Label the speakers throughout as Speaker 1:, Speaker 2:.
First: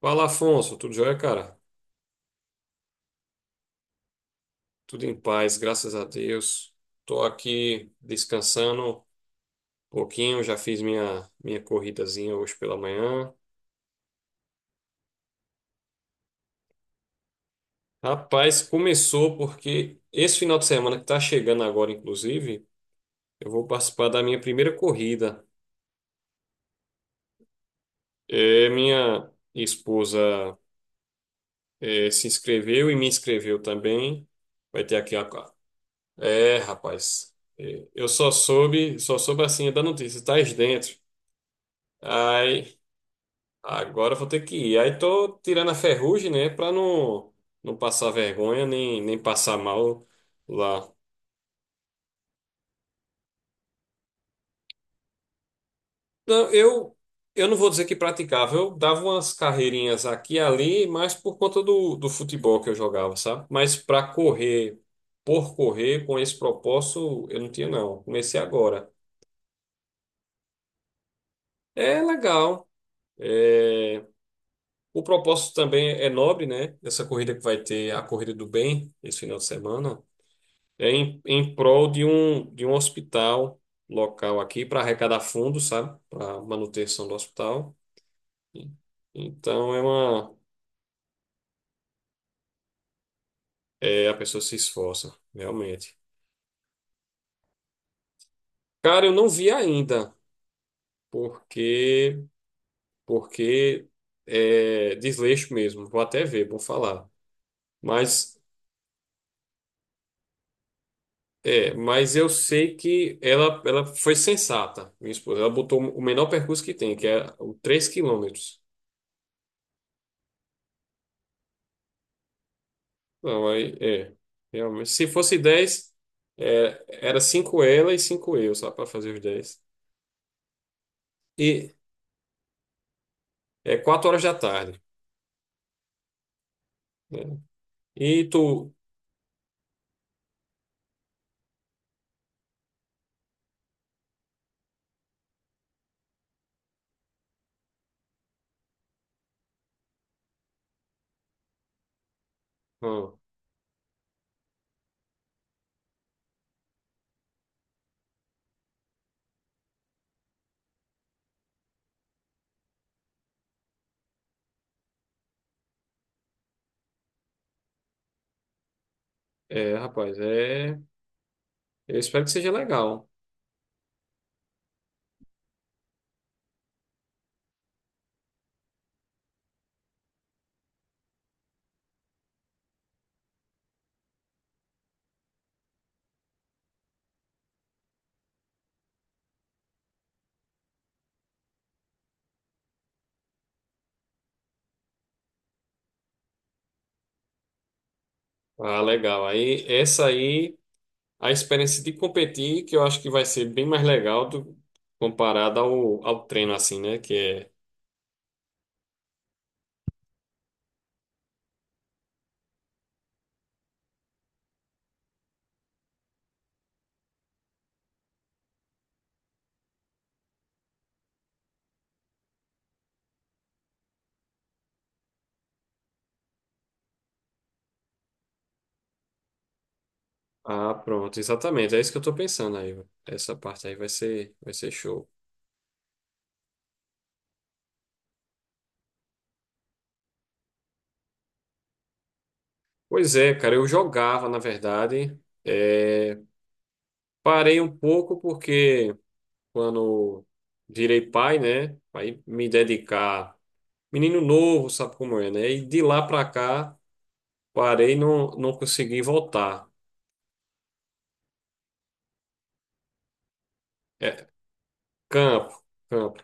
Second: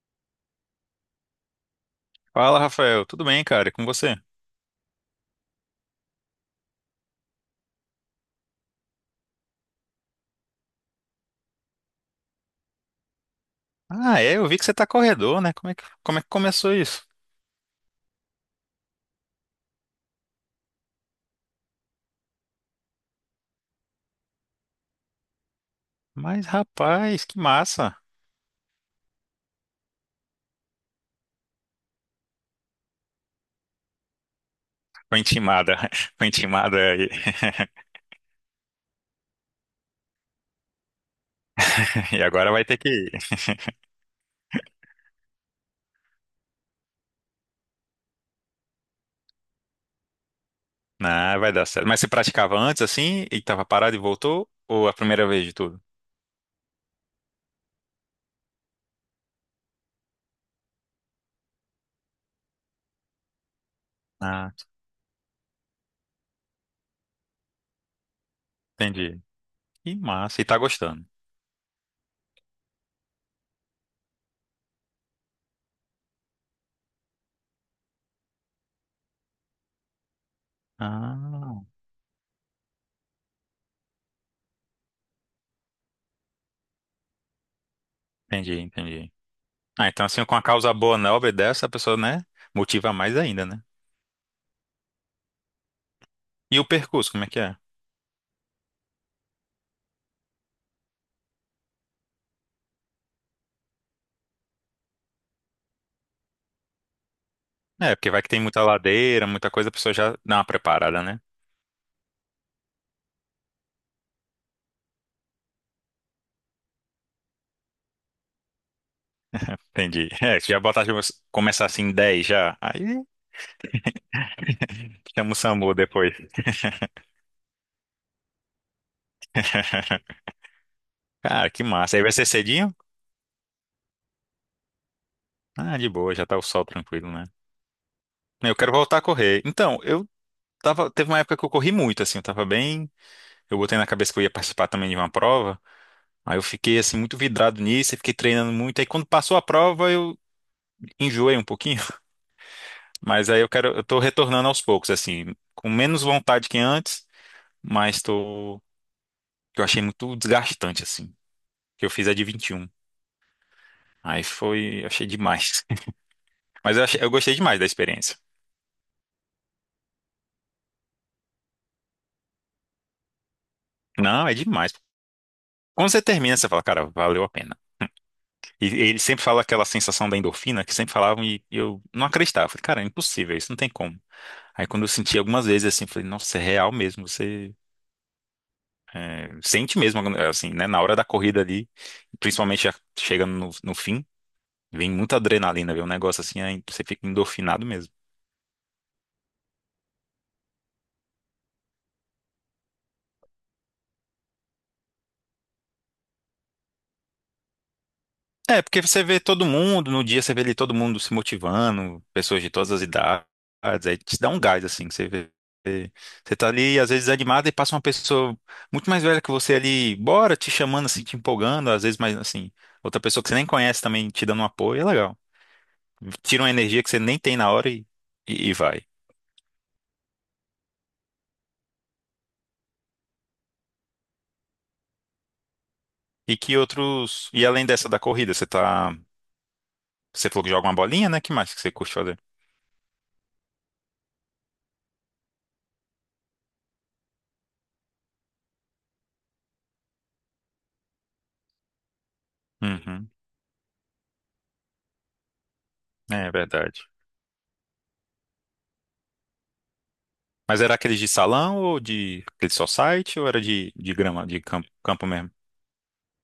Speaker 1: Fala, Afonso, tudo jóia, cara?
Speaker 2: Fala, Rafael. Tudo bem, cara? E com você?
Speaker 1: Tudo em paz, graças a Deus. Tô aqui descansando um pouquinho, já fiz minha corridazinha hoje pela manhã.
Speaker 2: Ah, é, eu vi que você tá corredor, né? Como é que começou isso?
Speaker 1: Rapaz, começou porque esse final de semana que tá chegando agora, inclusive, eu vou participar da minha primeira corrida.
Speaker 2: Mas, rapaz, que massa.
Speaker 1: É, minha esposa se inscreveu e me inscreveu também. Vai ter aqui
Speaker 2: Foi
Speaker 1: a...
Speaker 2: intimada. Foi
Speaker 1: É,
Speaker 2: intimada
Speaker 1: rapaz, eu só soube assim da notícia, tá dentro.
Speaker 2: e agora vai
Speaker 1: Ai,
Speaker 2: ter que ir.
Speaker 1: agora eu vou ter que ir. Aí tô tirando a ferrugem, né? Pra não passar vergonha, nem passar mal lá.
Speaker 2: Não, vai dar certo. Mas você praticava antes, assim, e tava parado e voltou? Ou a primeira vez de tudo?
Speaker 1: Não, eu não vou dizer que praticava. Eu dava umas carreirinhas aqui e ali, mas por conta do futebol que eu jogava, sabe? Mas
Speaker 2: Ah,
Speaker 1: por correr, com esse propósito, eu não tinha, não. Comecei agora.
Speaker 2: entendi. Que massa. E tá gostando?
Speaker 1: É legal. É, o propósito também é nobre, né? Essa corrida que vai ter, a Corrida do Bem, esse final de semana. É em
Speaker 2: Ah,
Speaker 1: prol de um hospital local aqui para arrecadar fundos, sabe? Para manutenção do hospital.
Speaker 2: entendi,
Speaker 1: E-
Speaker 2: entendi.
Speaker 1: Então é
Speaker 2: Ah, então assim, com
Speaker 1: uma.
Speaker 2: a causa boa, nobre dessa, a pessoa, né, motiva mais ainda, né?
Speaker 1: É, a pessoa se esforça, realmente.
Speaker 2: E o percurso, como é que é?
Speaker 1: Cara, eu não vi ainda, porque porque é desleixo mesmo. Vou até ver, vou falar.
Speaker 2: É, porque vai que
Speaker 1: Mas
Speaker 2: tem muita ladeira, muita coisa, a pessoa já dá uma preparada, né?
Speaker 1: mas eu sei que ela foi sensata, minha esposa. Ela botou o menor percurso que tem, que é o 3 km.
Speaker 2: Entendi. É, se já botar, tipo, começar assim 10 já, aí
Speaker 1: Não, aí é. Realmente. Se
Speaker 2: chama o
Speaker 1: fosse
Speaker 2: SAMU
Speaker 1: 10
Speaker 2: depois.
Speaker 1: era 5 ela e 5 eu, só para fazer os dez.
Speaker 2: Cara, que
Speaker 1: E
Speaker 2: massa. Aí vai ser cedinho?
Speaker 1: é 4 horas da tarde,
Speaker 2: Ah, de boa, já tá o sol tranquilo, né?
Speaker 1: né? E
Speaker 2: Eu
Speaker 1: tu.
Speaker 2: quero voltar a correr. Então, teve uma época que eu corri muito, assim, eu tava bem, eu botei na cabeça que eu ia participar também de uma prova, aí eu fiquei, assim, muito vidrado nisso, e fiquei treinando muito, aí quando passou a prova eu enjoei um pouquinho.
Speaker 1: Ah,
Speaker 2: Mas aí eu quero, eu tô retornando aos poucos, assim, com menos vontade que antes, mas tô, que eu achei muito desgastante, assim, que eu fiz a de 21. Aí foi, eu achei demais. Eu gostei demais da experiência.
Speaker 1: é, rapaz, é. Eu espero que seja legal.
Speaker 2: Não, é demais. Quando você termina, você fala, cara, valeu a pena. E ele sempre fala aquela sensação da endorfina que sempre falavam e eu não acreditava. Falei, cara, é impossível, isso não tem como. Aí quando eu senti algumas vezes assim, falei, nossa, é real mesmo, sente mesmo, assim, né? Na hora da corrida ali, principalmente já chegando no fim. Vem muita adrenalina, vem um negócio assim, aí você fica endorfinado mesmo.
Speaker 1: Ah, legal. Aí, essa aí, a experiência de competir, que eu acho que vai ser bem mais legal comparada ao treino, assim, né? Que é.
Speaker 2: É, porque você vê todo mundo, no dia você vê ali todo mundo se motivando, pessoas de todas as idades, aí te dá um gás, assim, que você vê. Você tá ali, às vezes, animado e passa uma pessoa muito mais velha que você ali, bora, te chamando, assim, te empolgando, às vezes, mais assim, outra pessoa que você nem conhece também te dando um apoio, é legal. Tira uma energia que você nem tem na hora e vai.
Speaker 1: Ah, pronto, exatamente. É isso que eu tô pensando aí. Essa parte aí vai ser show.
Speaker 2: E que outros. E além dessa da corrida, você tá. Você falou que joga uma bolinha, né? Que mais que você curte fazer?
Speaker 1: Pois é, cara, eu jogava, na verdade. É, parei um pouco porque quando virei pai, né? Aí me
Speaker 2: Uhum.
Speaker 1: dedicar. Menino novo, sabe como é, né? E de lá pra
Speaker 2: É
Speaker 1: cá,
Speaker 2: verdade.
Speaker 1: parei não, não consegui voltar.
Speaker 2: Mas era aqueles de salão ou de aquele society ou era de
Speaker 1: É,
Speaker 2: grama, de campo, campo mesmo?
Speaker 1: campo, campo.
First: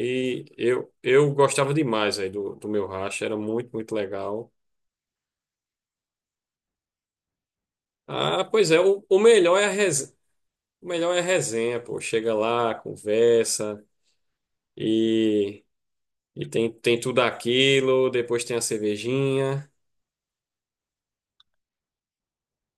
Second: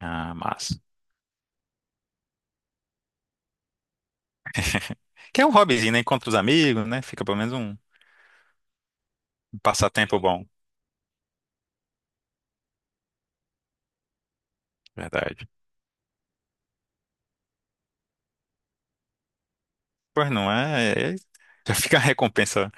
Speaker 2: Ah, massa.
Speaker 1: eu gostava demais aí do meu racha, era muito, muito legal.
Speaker 2: Que é um hobbyzinho, né? Encontra os amigos, né? Fica pelo menos um
Speaker 1: Ah, pois é, o melhor
Speaker 2: um
Speaker 1: é a resenha.
Speaker 2: passatempo bom.
Speaker 1: O melhor é a resenha, pô. Chega lá, conversa
Speaker 2: Verdade.
Speaker 1: e. E tem tudo aquilo, depois tem a cervejinha.
Speaker 2: Pois não é. Já fica a recompensa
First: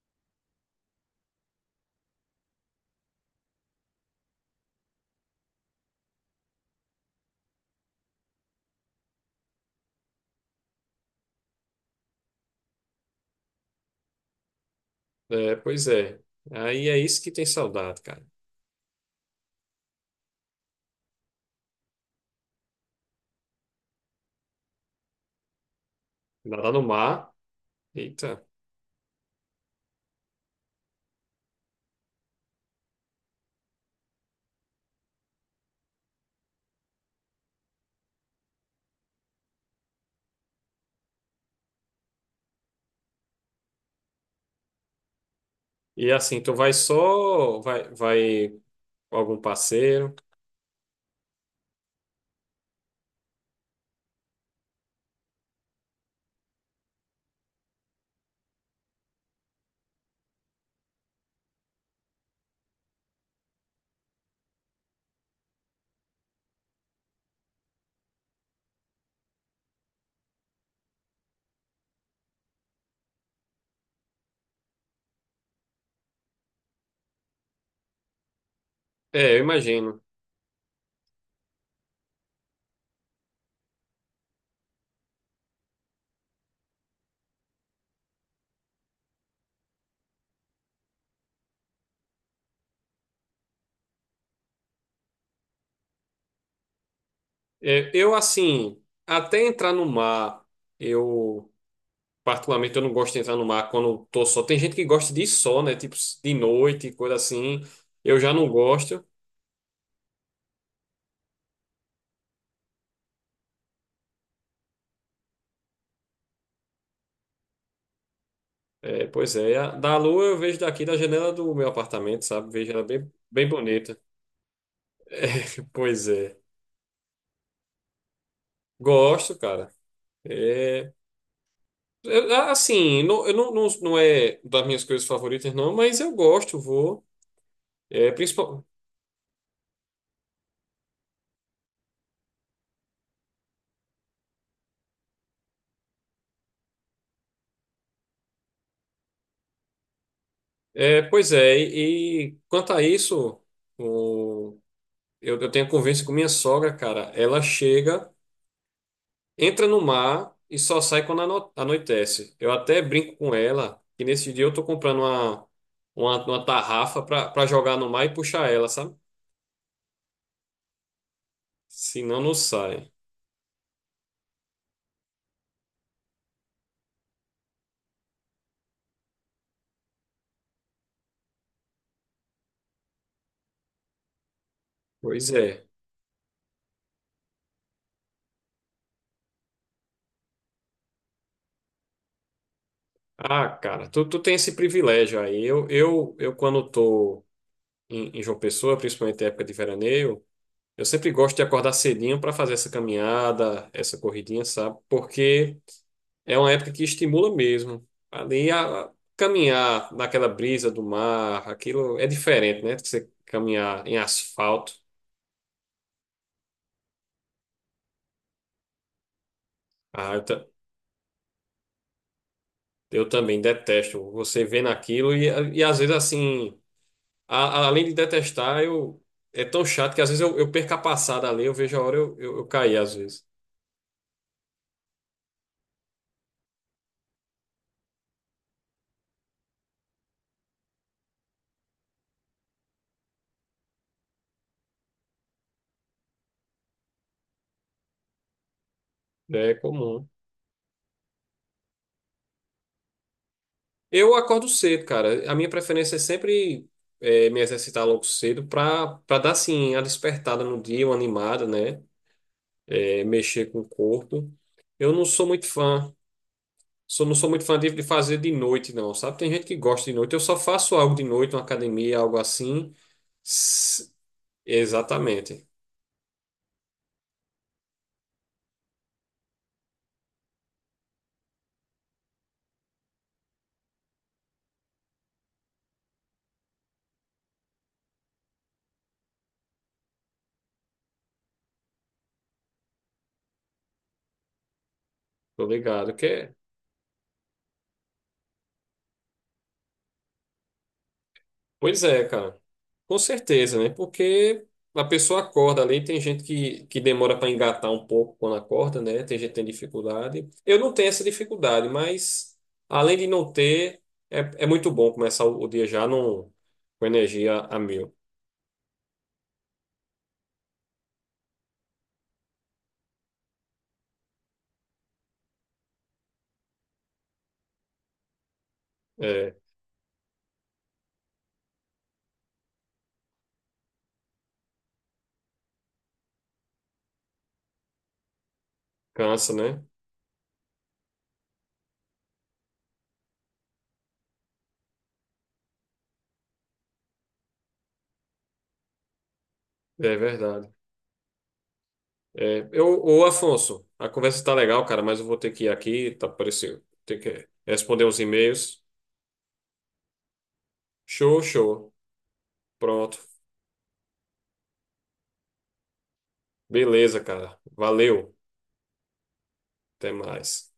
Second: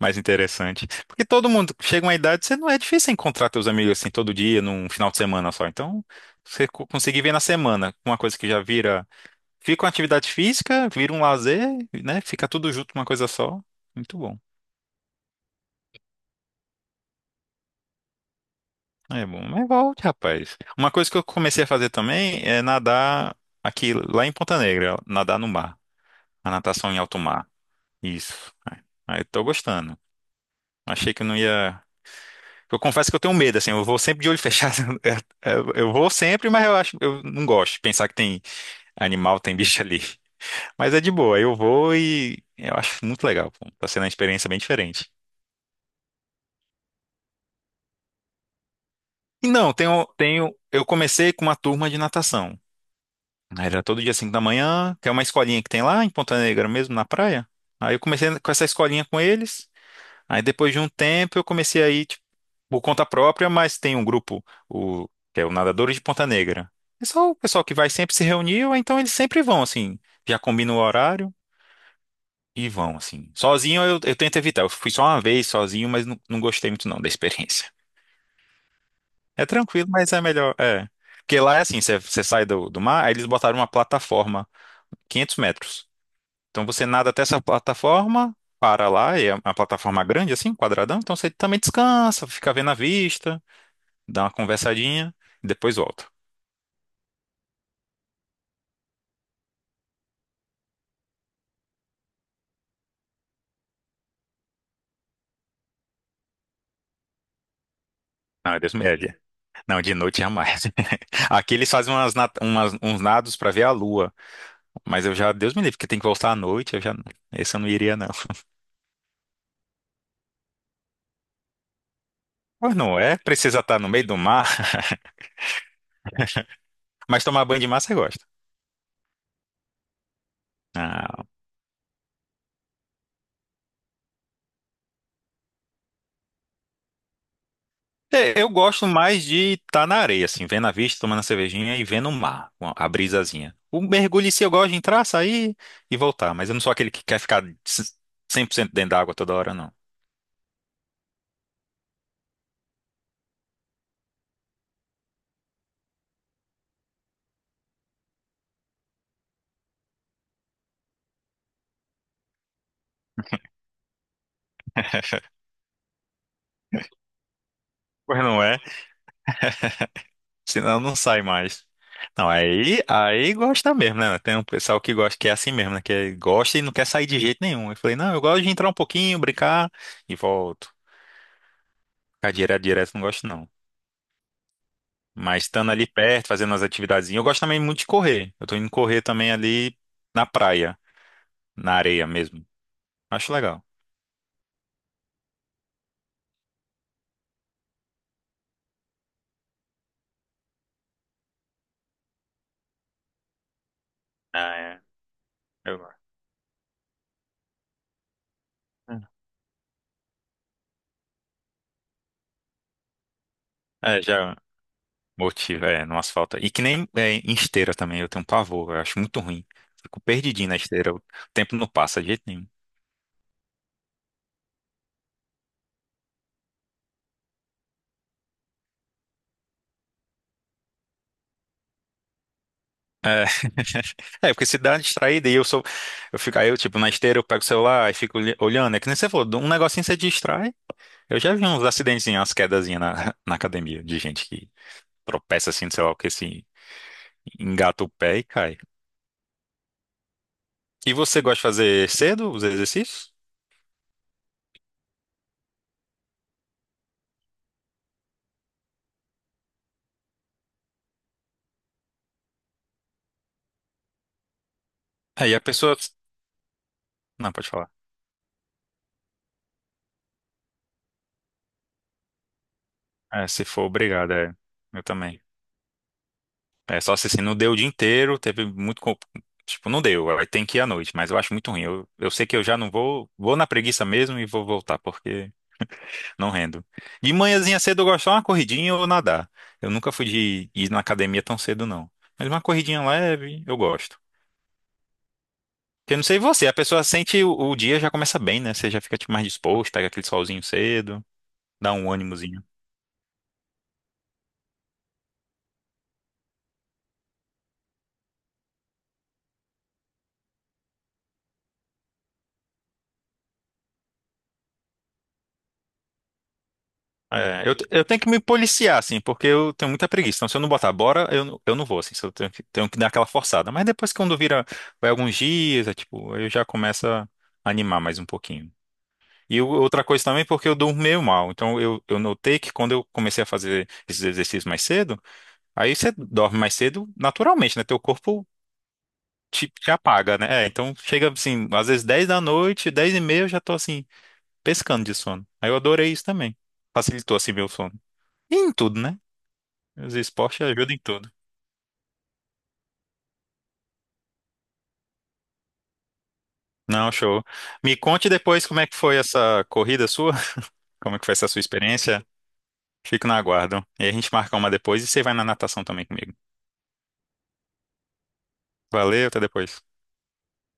Speaker 2: mais interessante. Porque todo mundo chega uma idade, você não é difícil encontrar teus amigos assim todo dia, num final de semana só. Então, você co- conseguir ver na semana uma coisa que já vira. Fica uma atividade física, vira um lazer, né? Fica tudo junto, uma coisa só. Muito bom.
Speaker 1: É, pois é. Aí é isso que tem saudade, cara.
Speaker 2: É bom, mas volte, rapaz. Uma coisa que eu comecei a fazer também é nadar aqui, lá em Ponta Negra, nadar no mar. A
Speaker 1: Nadar no
Speaker 2: natação em
Speaker 1: mar.
Speaker 2: alto mar.
Speaker 1: Eita.
Speaker 2: Isso. Aí tô gostando. Achei que não ia. Eu confesso que eu tenho medo, assim, eu vou sempre de olho fechado. Eu vou sempre, mas eu acho, eu não gosto de pensar que tem animal, tem bicho ali. Mas é de boa, eu vou e eu acho muito legal, pô. Tá sendo uma experiência bem diferente.
Speaker 1: E assim, tu vai só, vai com algum
Speaker 2: E não,
Speaker 1: parceiro.
Speaker 2: eu comecei com uma turma de natação. Era todo dia 5 da manhã, que é uma escolinha que tem lá em Ponta Negra mesmo, na praia. Aí eu comecei com essa escolinha com eles. Aí depois de um tempo eu comecei a ir, tipo, por conta própria, mas tem um grupo, o, que é o Nadadores de Ponta Negra. É só o pessoal que vai sempre se reunir, ou então eles sempre vão, assim, já combinam o horário e vão, assim. Sozinho eu tento evitar. Eu fui só uma vez sozinho, mas não gostei muito não da experiência.
Speaker 1: É, eu
Speaker 2: É tranquilo,
Speaker 1: imagino.
Speaker 2: mas é melhor, é. Porque lá é assim, você sai do mar, aí eles botaram uma plataforma 500 metros. Então você nada até essa plataforma, para lá, é uma plataforma grande assim, quadradão, então você também descansa, fica vendo a vista, dá uma conversadinha, e depois volta.
Speaker 1: É, eu assim, até entrar no mar, eu particularmente eu não gosto de entrar no mar quando tô só. Tem gente que gosta de ir só, né? Tipo de noite, coisa assim. Eu já não
Speaker 2: Não, é Deus me
Speaker 1: gosto.
Speaker 2: livre. Não, de noite jamais. Aqui eles fazem uns nados para ver a lua, mas eu já, Deus me livre, porque tem que voltar à noite, esse eu não iria não.
Speaker 1: É, pois é, da lua eu vejo daqui da janela do meu apartamento, sabe? Vejo
Speaker 2: Pois
Speaker 1: ela
Speaker 2: não
Speaker 1: bem,
Speaker 2: é,
Speaker 1: bem
Speaker 2: precisa estar no
Speaker 1: bonita.
Speaker 2: meio do mar,
Speaker 1: É, pois é.
Speaker 2: mas tomar banho de mar você gosta.
Speaker 1: Gosto, cara. É,
Speaker 2: Ah,
Speaker 1: assim, não, eu não, não, não é das minhas coisas favoritas, não, mas eu gosto, vou. É,
Speaker 2: é, eu gosto mais de estar na areia, assim, vendo a vista, tomando a cervejinha e vendo o mar, com a brisazinha. O mergulho em si eu gosto de entrar, sair e voltar, mas eu não sou aquele que quer 100% dentro da água toda hora, não.
Speaker 1: pois é, e quanto a isso, o, eu tenho convivência com minha sogra, cara. Ela chega. Entra no mar e só sai quando anoitece. Eu até brinco com ela que nesse dia eu tô comprando uma, uma, uma tarrafa pra jogar no mar e
Speaker 2: Pois não
Speaker 1: puxar
Speaker 2: é?
Speaker 1: ela, sabe?
Speaker 2: Senão não sai mais.
Speaker 1: Senão
Speaker 2: Não,
Speaker 1: não
Speaker 2: aí,
Speaker 1: sai.
Speaker 2: aí gosta mesmo, né? Tem um pessoal que gosta, que é assim mesmo, né? Que gosta e não quer sair de jeito nenhum. Eu falei, não, eu gosto de entrar um pouquinho, brincar e volto. Ficar não gosto, não.
Speaker 1: Pois
Speaker 2: Mas
Speaker 1: é.
Speaker 2: estando ali perto, fazendo as atividades. Eu gosto também muito de correr. Eu tô indo correr também ali na praia, na areia mesmo. Acho
Speaker 1: Ah,
Speaker 2: legal.
Speaker 1: cara, tu tem esse privilégio aí. Eu quando tô em João Pessoa, principalmente na época de veraneio, eu sempre gosto de acordar cedinho para fazer essa caminhada, essa corridinha,
Speaker 2: Ah,
Speaker 1: sabe?
Speaker 2: é.
Speaker 1: Porque.
Speaker 2: Eu gosto.
Speaker 1: É uma época que estimula mesmo. Ali a caminhar naquela brisa do mar, aquilo é diferente, né? Você caminhar em
Speaker 2: Já
Speaker 1: asfalto.
Speaker 2: motiva é, no asfalto. E que nem é, em esteira também, eu tenho um pavor, eu acho muito ruim. Fico
Speaker 1: Ah,
Speaker 2: perdidinho na esteira, o tempo não passa de jeito nenhum.
Speaker 1: eu também detesto. Você vendo aquilo e às vezes assim, além de detestar, eu é tão chato que às vezes eu perco a passada ali, eu vejo a hora eu cair às vezes.
Speaker 2: É, porque se dá uma distraída e eu sou. Eu fico, aí eu, tipo, na esteira eu pego o celular e fico olhando. É que nem você falou, um negocinho você distrai. Eu já vi uns acidentezinhos, umas quedazinhas na, na academia de gente que tropeça assim, sei lá o que, se engata o pé e cai.
Speaker 1: É comum.
Speaker 2: E você gosta de fazer cedo os exercícios?
Speaker 1: Eu acordo cedo, cara. A minha preferência é sempre me exercitar logo cedo para dar assim a despertada no dia, uma animada, né? É, mexer com o corpo. Eu não sou
Speaker 2: Aí a
Speaker 1: muito
Speaker 2: pessoa.
Speaker 1: fã. Sou, não sou
Speaker 2: Não,
Speaker 1: muito
Speaker 2: pode
Speaker 1: fã de,
Speaker 2: falar.
Speaker 1: de fazer de noite, não, sabe? Tem gente que gosta de noite. Eu só faço algo de noite, uma academia, algo assim.
Speaker 2: É, se for
Speaker 1: S-
Speaker 2: obrigada, é. Eu também.
Speaker 1: Exatamente.
Speaker 2: É só se assim, não deu o dia inteiro, teve muito. Co- Tipo, não deu, aí tem que ir à noite, mas eu acho muito ruim. Eu sei que eu já não vou na preguiça mesmo e vou voltar, porque não rendo. De manhãzinha cedo eu gosto só uma corridinha ou nadar. Eu nunca fui de ir na academia tão cedo, não. Mas uma corridinha leve, eu gosto.
Speaker 1: Tô ligado.
Speaker 2: Eu não sei você, a pessoa sente o dia já começa bem, né? Você já fica tipo, mais disposto, pega aquele solzinho cedo, dá
Speaker 1: Pois
Speaker 2: um
Speaker 1: é, cara.
Speaker 2: ânimozinho.
Speaker 1: Com certeza, né? Porque a pessoa acorda ali, tem gente que demora para engatar um pouco quando acorda, né? Tem gente que tem dificuldade. Eu não tenho essa dificuldade, mas além de não ter, é muito bom começar o dia já com energia
Speaker 2: É,
Speaker 1: a
Speaker 2: eu
Speaker 1: mil.
Speaker 2: tenho que me policiar, assim, porque eu tenho muita preguiça. Então, se eu não botar bora, eu não vou, assim, se eu tenho tenho que dar aquela forçada. Mas depois que quando vira, vai alguns dias, é, tipo, eu já começo a animar mais um pouquinho.
Speaker 1: É.
Speaker 2: E outra coisa também, porque eu durmo meio mal. Então, eu notei que quando eu comecei a fazer esses exercícios mais cedo, aí você dorme mais cedo naturalmente, né? Teu corpo
Speaker 1: Cansa, né?
Speaker 2: te apaga, né? É, então chega assim, às vezes 10 da noite, 10:30 eu já tô assim, pescando de sono. Aí eu adorei isso também. Facilitou assim meu sono. E em tudo, né? Os
Speaker 1: É
Speaker 2: esportes
Speaker 1: verdade.
Speaker 2: ajudam em tudo.
Speaker 1: É, ô Afonso, a conversa tá legal, cara, mas eu vou ter que ir aqui, tá parecendo.
Speaker 2: Não,
Speaker 1: Ter
Speaker 2: show.
Speaker 1: que
Speaker 2: Me
Speaker 1: responder uns
Speaker 2: conte depois como
Speaker 1: e-mails.
Speaker 2: é que foi essa corrida sua, como é que foi
Speaker 1: Show,
Speaker 2: essa sua
Speaker 1: show.
Speaker 2: experiência.
Speaker 1: Pronto.
Speaker 2: Fico na aguardo. E a gente marca uma depois e você vai na natação também comigo.
Speaker 1: Beleza, cara. Valeu.
Speaker 2: Valeu, até depois.
Speaker 1: Até mais.